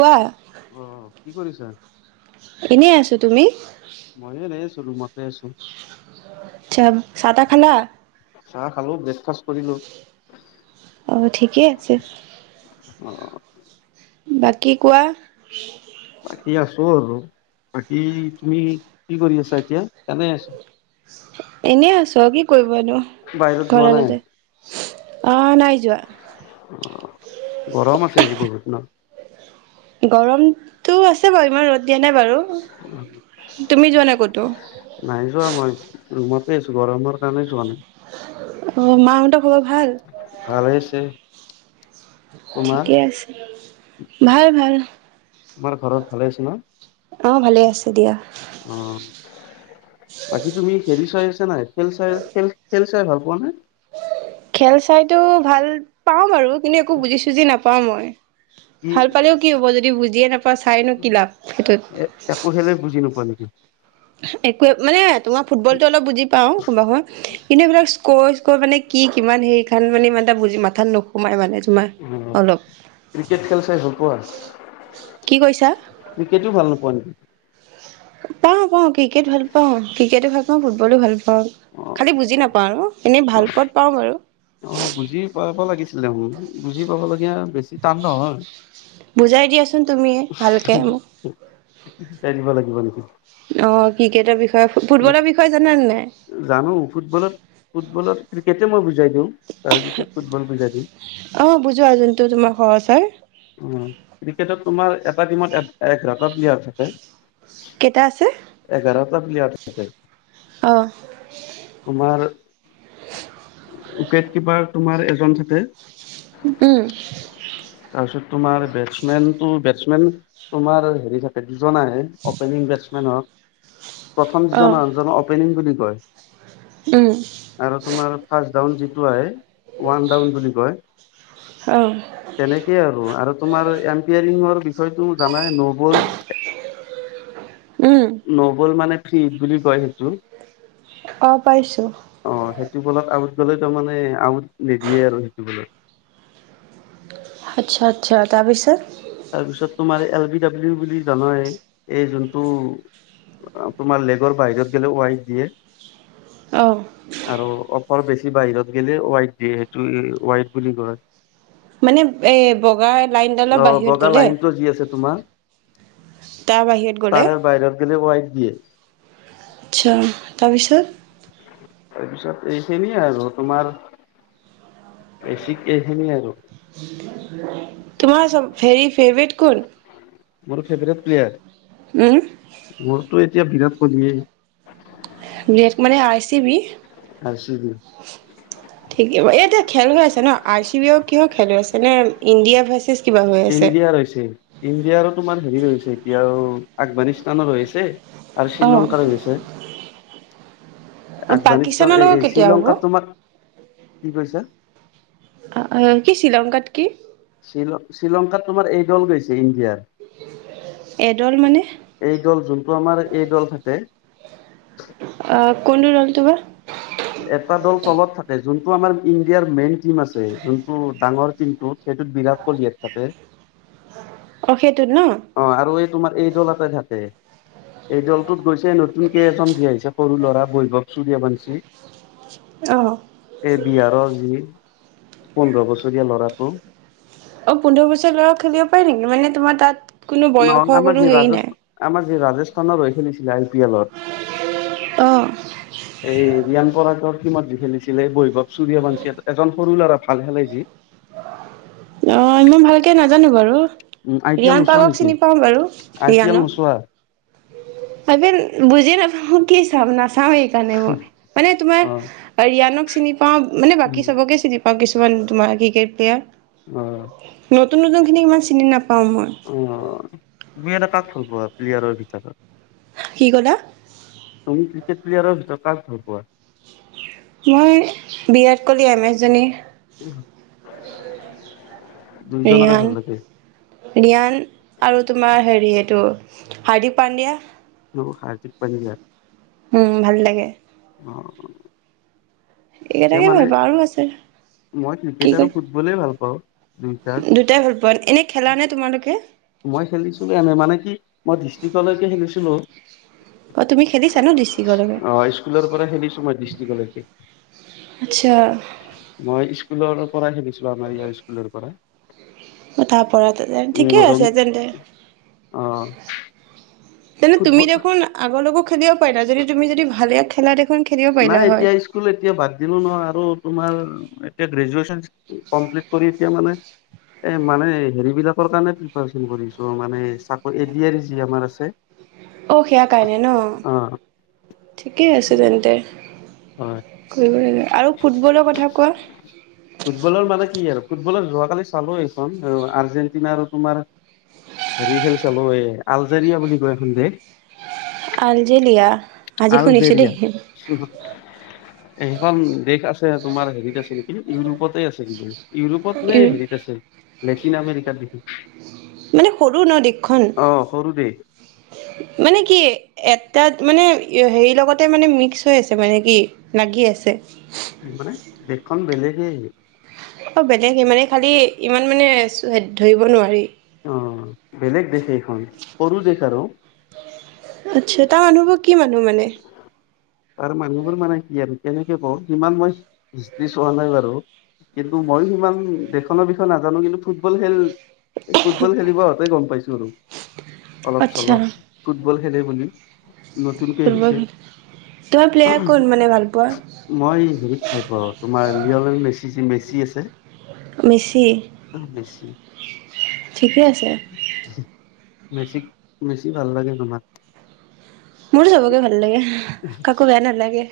কোৱা। অ কি কৰিছা? এনেই আছোঁ। তুমি? মইয়ো এনেই আছোঁ। ৰুমতে আছোঁ। আটচা। চাহ-তাহ খালা? চাহ খালো, ব্ৰেকফাষ্ট কৰিলো অ, ঠিকেই আছে। অ। বাকী কোৱা। বাকী আছো আৰু বাকী তুমি কি কৰি আছা এতিয়া? কেনে আছা? এনেই আছোঁ। তই কি কৰিবিনো বাহিৰত যোৱা নাই ঘৰডালতে। অ নাই যোৱা অ গৰম আছে আজি বহুত ন গৰমতটো আছে বাৰু ইমান ৰ'দ দিয়া নাই বাৰু উম তুমি যোৱা নাই ক'তো নাই যোৱা মই ৰুমতে আছোঁ গৰমৰ কাৰণে যোৱা নাই অ মাহতৰ খবৰ ভাল ভালে আছে তোমাৰ ঠিকেই আছে ভাল ভাল তোমাৰ ঘৰত ভালে আছে ন অ ভালে আছে দিয়া অ বাকী তুমি খেল চাই আছা নাই খেল চাই খেল খেল চাই ভাল পোৱা নে খেল চাইতো ভাল পাওঁ বাৰু কিন্তু একো বুজি চুজি নাপাওঁ মই কি ভাল পালেও কি হ'ব যদি বুজিয়ে নাপাওঁ চাইনো কি লাভ সেইটোত এ একো খেলে [unintelligible] একোৱে মানে তোমাৰ ফুটবলটো অলপ বুজি পাওঁ কোনোবা কিন্তু সেইবিলাক কৈ কৈ মানে কি কিমান সেই খান মানে মান এটা বুজি মাথাত নোসোমাই মানে তোমাৰ অলপ ক্ৰিকেট খেল চাই ভাল পোৱা আৰু কি কৈছা ক্ৰিকেটোও ভাল নোপোৱা নেকি পাওঁ পাওঁ ক্ৰিকেট ভাল পাওঁ ক্ৰিকেটো ভাল পাওঁ ফুটবলো ভাল পাওঁ অ খালি বুজি নাপাওঁ ন এনেই ভাল পথ পাওঁ বাৰু অ বুজি পাব লাগিছিলে বুজি পাবলগীয়া বেছি টান নহয় বুজাই দিয়াছোন চোন তুমিয়েই ভালকে মোক চাই দিব লাগিব নেকি অ ক্ৰিকেটৰ বিষয়ে হয় ফুটবলৰ বিষয়ে জানে নাই জানো ফুটবলত ফুটবলত ক্ৰিকেটে মই বুজিছ জ তাৰপিছত ফুটবল বুজাই দিওঁ অ বুজোৱা যোনটো তোমাৰ সহজ হয় তোমাৰ এটা টিমত এঘাৰটা প্লেয়াৰ থাকে কেইটা আছে এঘাৰ টকা প্লিয়াৰ থাকে অ তোমাৰ উইকেট কিপাৰ তোমাৰ এজন থাকে উম তাৰছত তোমাৰ বেছ মেন তোমাৰ হেৰি থাকে জনাই অ'পেনিং বেটছমেনক প্ৰথম অ যিজন আনজন অপেনিং বুলি হয় উম [inaudible] আৰু তোমাৰ ফাচ ডাউন যিটো আহে, ওৱান ডাউন বুলি কয়। অ তেনেকেইে আৰু, আৰু তোমাৰ এম্পিয়াৰিংৰ বিষয়টো জানাই নবৈ, উম নগল মানে ঈদ বুলি কয় সেইটো অ পাইছোঁ সবলত আউট গলে তো মানে আউট নিদিয়ে আৰু সেইটোবলত আচ্ছা আচ্ছা তাৰপিছত, তাৰপিছত তোমাৰ এল বি ডাব্লিউ বুলি জানাই এই যোনটো তোমাৰ লেগৰ বাহিৰত গেলে ৱাইট দিয়ে অ', আৰু অফৰ বেছি বাহিৰত গেলে ৱাইট দিয়ে সেইটো ৱাইড বুলি কয়। মানে এ বগা লাইনডালৰ অ বাহিৰত বগা গ'লে লাইন টো যি আছে তোমাৰ, তাৰ বাহিৰত গ'লে তাৰে বাহিৰত গ'লে হোৱাইট দিয়ে আচ্ছা। তাৰপিছত, তাৰপিছত এই খিনিয়ে আৰু। তোমাৰ এইখিনিয়ে আৰু তোমাৰ চব ফেৰি ফেভেট কোন? মোৰ ফেভৰেট প্লেয়াৰ। উম, মোৰটো তি বিৰাট কহলি মানে R C B R C B ঠিকে বা এতিয়া খেল হৈ আছে ন আৰ চি বি অফ কিয় খেল হৈ আছে নে ইণ্ডিয়া ভাৰ্চছ? ইণ্ডিয়াৰ হৈছে। ইণ্ডিয়াৰো তোমাৰ হেৰি হৈছে এতিয়াও আফগানিস্তানৰ হৈছে। আৰু অ', শ্ৰীলংকাৰো হৈছে। আফগানিস্তান পাকিস্তানৰ লগত এই কেতিয়া হ'ব? শ্ৰীলংকাত তোমাক কি কৈছা কি শ্ৰীলংকাত কি শ্ৰী শ্ৰীলংকাত তোমাৰ এই দল গৈছে এডল মানে দিয়াৰ এই দল যোনটো আমাৰ এই দল থাকে অ', কোনটো দলটো বা এটা দল তলত থাকে যোনটো আমাৰ ইণ্ডিয়াৰ মেইন টীম আছে যোনটো ডাঙৰ টীমটোত সেইটোত বিৰাট কোহলিয়ে থাকে। অশেক অ আৰু এই তোমাৰ এই দলতে থাকে। এই দলটোত গৈছে নতুনকে এজন যি আহিছে সৰু ল'ৰা বৈভৱ চুুৰয়া বংঞ্চী অ', এই বিহাৰৰ যি পোন্ধৰ বছৰীয়া ল'ৰাটো অ পোন্ধৰ বছৰ লৰা খেলিব পাৰে নেকি মানে তোমাৰ তাত কোনো বয়স হোৱা কোনো হেৰি নাই। আজি ৰাজস্থানত হৈ খেলিছিলে। পিয়লত অ এই। ৰিয়ান পৰাগৰ টীমত যি খেলিছিলে বৈভৱ চুুৰীয়া বঞ্চী এজন সৰু ল'ৰা ভাল খেলে যি। অ ইমান ভালকে নাজানো বাৰু। উম আই পি এল ৰিয়ান নোচোৱা পৰাগক নেকি চিনি পাও বাৰু আই পি এল ৰিয়ানক। নোচোৱা আই পি এল বুজি নাপাওঁ কি চাম না চাও সেইকাৰণে মই মানে তোমাৰ অ আ ৰিয়ানক চিনি পাও মানে উম, বাকী চবকে চিনি পাও কিছু [unintelligible] অ নতুন নতুন খিনি ইমান চিনি নাপাওঁ মই অ তুমি এটা কাক ভাল পোৱা প্লেয়াৰৰ ভিতৰত। কি কলা? তুমি ক্ৰিকেট প্লেয়াৰৰ ভিতৰত কাক ভাল পোৱা? মই বিৰাট কোহলি এম এছ ধনী। উম। ৰিয়ান ৰিয়ান আৰু তোমাৰ হেৰি এইটো। হাৰদিক পাণ্ডয়া। হাৰ্দিক পাণ্ডিয়া উম ভাল লাগে। অ তেওঁ এইকেটাকে ভাল মানে পাওঁ আৰু আছে। মই কি ক্ৰিকেট আৰু কয় ফুটবলে। অলপ। দুটাই ভাল পোৱান এনে খেলা নে তোমালোকে? মই খেলিছিলো এনে মানে কি। মই ডিষ্ট্ৰিকলৈকে খেলিছিলোঁ। অ তুমি খেলিছা ন ডিষ্ট্ৰিকলৈকে আহ স্কুলৰ পৰা খেলিছোঁ মই ডৃষ্ট্ৰিকলৈকে। আচ্ছা মই স্কুলৰ। কৰাই সে দিছো। মাৰি স্কুলৰ পৰা। তাৰাপ যেন উম ঠিকে আছে ৰঙি তেন্তে। অ তেনে তুমি ফুটবল দেখোন। আগোকো খেলিব পাৰে না যদি তুমি যদি ভালে খেলা দেখা। নাই এতিয়া স্কুল এতিয়া বাদ দিলো ন আৰু তমাৰ এতি। এ মানে হোক মানে এ যি আমাৰ আছে। অ সেয়া কাৰণে ন অ ঠিকেই আছে তেন্তে। হয় কৰিব লাগে আৰু ফুটবলৰ কথা কোৱা। ফুটবলত যোৱাকালি চালো এইখন আৰ্জেণ্টিনা আৰু তোমাৰ হেৰি খেল চালো এই আলজেৰিয়া বুলি কয় এখন দেশ। আলজেলিয়া আজি শুনিছোঁ দেই। সেইখন দেশ আছে তোমাৰ হেৰিতে আছে কিন্তু ইউৰোপতে আছে কিজানি। ইউৰোপত যে হেৰিত আছে লেটিন আমেৰিকাত বিহু মানে সৰু ন দেশখন সৰু দেশ মানে কি এ। তাত মানে হেৰি লগতে মানে মিক্স হৈ আছে মানে কি লাগি আছে। মানে দেশখন বেলেগে আহ। অ বেলেগে মানে খালি ইমান মানে ধৰিব নোৱাৰি। অ বেলেগ দেশ এইখন সৰু দেশ আৰু। আচ্ছা তাৰ মানুহবোৰ কি মানুহ মানে। তাৰ মানুহবোৰ মানে কি আৰু কেনেকে কওঁ সিমান মই হিষ্ট্ৰী চোৱা নাই বাৰু কিন্তু মইো সিমান দখনৰ বিষয় নাজানো কিন্তু ফুটবল খেল ফুটবল খেলিব অহাতে গম পাইছো আৰু অলপ আচ্ছা চলপ ফুটবল খেলেই বুলি নতুনকৈ ফুটবল আহিছে খেল তোমাৰ প্লেয়াৰ কোন মানে ভাল পোৱা মই হেৰিত ভাল পাওঁ তোমাৰ লল মেচি বেছি আছে মিচি মেচি ঠিকে আছে বেছি বেছি ভাল লাগে তোমাক মোৰো চবকে ভাল লাগে কাকো বেয়া নালাগে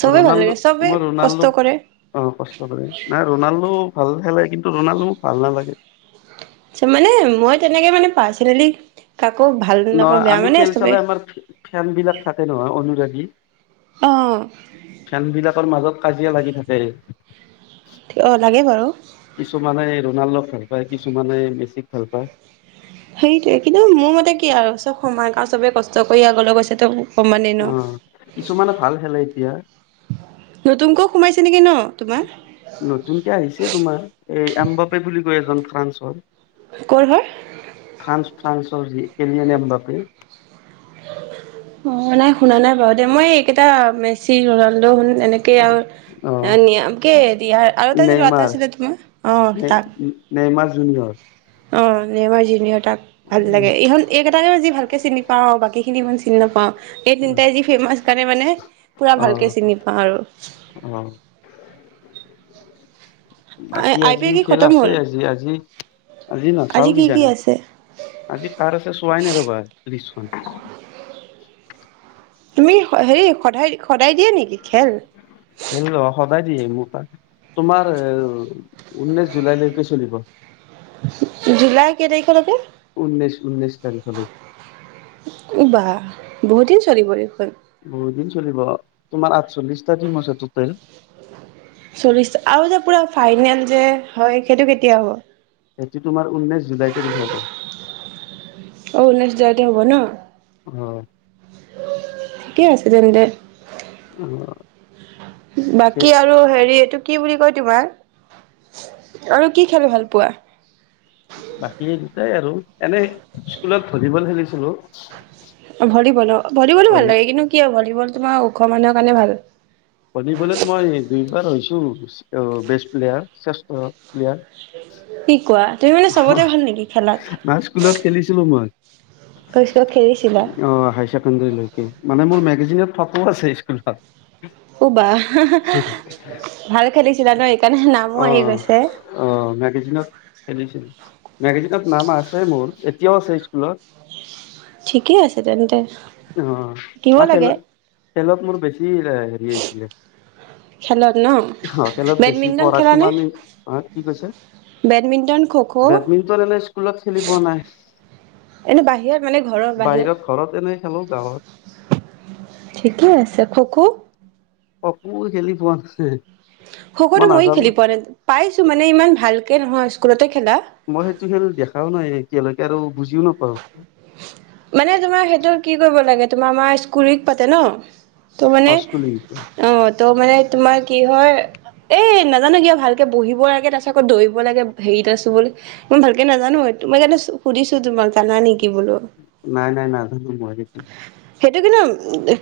চবেই ভাল ৰনাল্ডো লাগে সবে মই কষ্ট ৰনাল্ডোক কৰে অ কষ্ট কৰে নাই ৰনাল্ডো ভাল খেলে কিন্তু ৰনাল্ডোও ভাল নালাগে। মানে মই তেনেকে মানে পাৰ্চনেলি। কাকো ভাল নাপাওঁ নহয় বেয়া আমি মানে খেল চবে চালাই আমাৰ ফেন বিলাক থাকে নহয় অনুৰাগী অ কি ফেন বিলাকৰ মাজত কাজিয়া লাগি থাকে যে অ লাগে বাৰু কিছুমানে ৰনাল্ডোক ভাল পায় কিছুমানে মেচিক ভাল পায়। সেইটোৱে কিন্তু মোৰ মতে কি আৰু চব সময় ক চবে কষ্ট কৰি আগলৈ গৈছে তে অ কিছুমানে ভাল খেলে এতিয়া নতুনকৈ সোমাইছে নেকি ন তোমাৰ নতুনকে আহিছে তোমাৰ এ এম্বাপে বুলি কয় এজন ফ্ৰান্সৰ ক'ৰ হয়। ফ্ৰানস ফ্ৰান্স যি কেনোনে আম্বাাপি [unintelligible] অ নাই শুনা নাই বাৰু দে মই এইকেইটা মেচি ৰনাল্ডো শুন যেনেকে আৰু অ এটা যে ল'ৰাটা নেইমাৰ আছিলে তোমাৰ অ তাক। উ অ নেমাৰ জিনিয়ত তাক ভাল লাগে এই হল এইকেইটাকে বজি ভালকে চিনি পাওঁ বাকীখিনি ইমান চিনি নাপাওঁ এই তিনটাই যি ফেমাচ কাৰণে মানে পুৰা অ ভালকে চিনি পাওঁ আৰু অ বাকী আই পি আজি এল কি খেল খতম আছে হ'ল আজি আজি আজি নাচাও কি কি কিজানো আছে? আজি কাৰ আছে চোৱাই নাই ৰ'বা [unintelligible] তুমি হেৰি সদায় সদায় দিয়া নেকি খেল হে সদায় দিয়ে মোক ত তোমাৰ উনৈশ জুলাইলৈকে চলিব জুলাই কেই তাৰিখলৈকে। ঊনৈছ উঊনৈছ তাৰিখ লৈকে বা বহুত দিন চলিব এইখন বহুত দিন চলিব তোমাৰ আঠচল্লিশটা দিম আছে টটেল চল্লিশ আৰু যে পুৰা ফাইনেল যে হয় সেইটো কেতিয়া হ'ব এইটো তোমাৰ উঊনৈশ জুলাই তাৰিখে হ'ব অ ঊনৈশ জুলাইতে হ'ব ন? আহ ঠিকে আছে তেন্তে অঁ। বাকী আৰু হেৰি এইটো কি বুলি কয় তোমাৰ আৰু কি খালে ভাল পোৱা বাকী দুটাই আৰু এনেই স্কুলত ভলীবল খেলিছো হেল্ল'। ভলীবল অ ভলীবলো ভাল লাগে কিন্তু কিয় ভ ভলিবল তোমা ওখ মানুহৰ কাৰণে ভাল ভলিবলত মই দুইবাৰ হৈছোঁ টো বেষ্ট প্লেয়াৰ শ্ৰেষ্ঠ প্লেয়াৰ কি কোৱা তুমি মানে চবতে ভাল নেকি খেলাত সময়ত খেলিছিলা? অঁ হায় ছেকেণ্ডেৰীলৈকে মানে মোৰ এইজনত থকও আছে স্কুলখন উ বাহ হা হা ভাল খেলিছিলা ন সেইকাৰণে নামো অ আহি গৈছে অ মেগাজিনত মেগাজিনত নাম আছে মোৰ এতিয়াও আছে স্কুলত ঠিকেই আছে তেন্তে অঁ দিব ম লাগে খেলত মোৰ বেছি হেৰিছিলে খেলত ন অঁ খেলত বেছি বেডমিণ্টন পঢ়াত খেলানে সিমান অঁ কি কৈছে বেডমিণ্টন খ' খ' বেডমিণ্টন এনে স্কুলত খেলি পোৱা নাই এনে বাহিৰত মানে ঘৰৰ বাহিৰত ঘৰত এনে খেলো গাঁৱত ঠিকেই আছে খো খো খকো খেলি পোৱা নাই খকোটো মই খেলি পোৱা নাই। পাইছোঁ মানে ইমান ভাল কে নহয় স্কুলতে খেলা মই সেইটো খেল দেখাওঁ নাই এতিয়ালৈকে আৰু বুজিও নাপাওঁ মানে তোমাৰ সেইটো কি কৰিব লাগে তোমাৰ আমাৰ স্কুল উইক পাতে ন ত মানে পাঁচকলিংটো অঁ ত মানে তোমাৰ কি হয় এই নেজানো কিয়া ভালকে বহিব লাগে তাৰপাছত আকৌ দৌৰিব লাগে হেৰি এটা চুবলে মই ভালকে নেজানো এইটো মই জানে সুধিছো তোমাক জানা নেকি বোলো নাই নাই নাজানো মই সেইটো সেইটো কিন্তু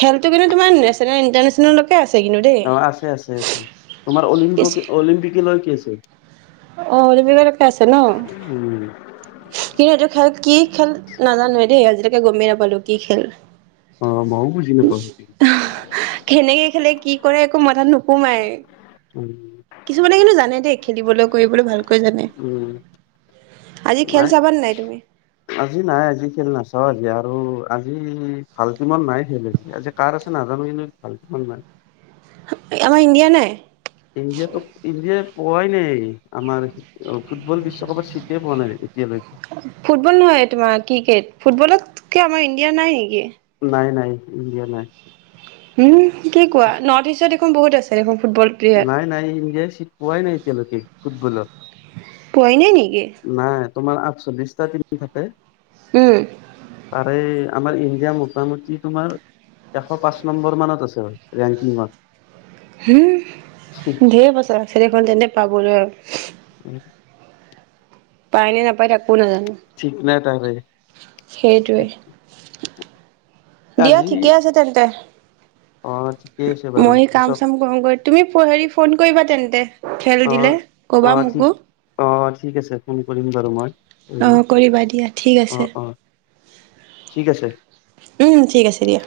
খেলটো কিন্তু তোমাৰ নেচনেল ইণ্টাৰনেচনেল লকে আছে কিন্তু দেই। অ আছে আছে আছে তোমাৰ অলিম্প উম [inaudible] কিন্তু এইটো খেল কি খেল নাজানোৱে দেই আজিলৈকে গমেই নাপালো কি খেল অ মইও বুজি নাপাওঁ সেইটো আহ কেনেকে খেলে কি কৰে একো মাঠাত নো নোসোমায়ে কিছুমানে কিন্তু জানে দেই খেলিবলৈ কৰিবলৈ ভালকৈ জানে উম আজি খেল নাই চাবা তুমি আজি নাই আজি খেল নাচাও আজি আৰু ত আজি ভাল কিমান নাই খেল আজি, আজি কাৰ আছে নাজানো কিন্তু ভাল কিমান নাই আমাৰ ইণ্ডিয়া নাই ইণ্ডিয়াটো ইণ্ডিয়ে পোৱাই নাই আমাৰ অ ফুটবল বিশ্বকাপৰ চিটে পোৱা নাই এতিয়ালৈকে ফুটবল নহয় তোমাৰ ক্ৰিকেট ফুটবলত আমাৰ ইণ্ডিয়া নাই নেকি নাই নাই ইণ্ডিয়া নাই। উম কি কোৱা নৰ্থ ইষ্টৰ মোৰ বহুত আছে দেখোন ফুটবল প্লেয়াৰ নাই নাই ইডিয় চীট পোৱাই নাইতিয়া লৈকে খুব ভুল পইনে নেকি তোমাৰ আঠচল্লিশটা টনি থাকে উম আৰে আমাৰ ইণ্ডিয়া মোটামুটি তোমাৰ এশ পাঁচ নম্বৰ মানত আছে ৰেংকিঙত হম ধেৰ বছা চেতিখন যেনে পাবলৈ আৰু [unintelligible] পাইনে নাপাই একো নাজানো ঠিক নাই তাৰে সেইটোৱে দিয়া আজি ঠিকে আছে তেন্তে অ ঠিকেই আছে বাৰু মই কাম পিছত চাম কৰোগৈ তুমি প হেৰি ফোন কৰিবা তেন্তে খেল অ দিলে কবা অ ঠিক মোকো। অ ঠিক আছে ফোন কৰিম বাৰু মই অঁ কৰিবা দিয়া ঠিক অ আছে অ ঠিক আছে উম ঠিক আছে দিয়া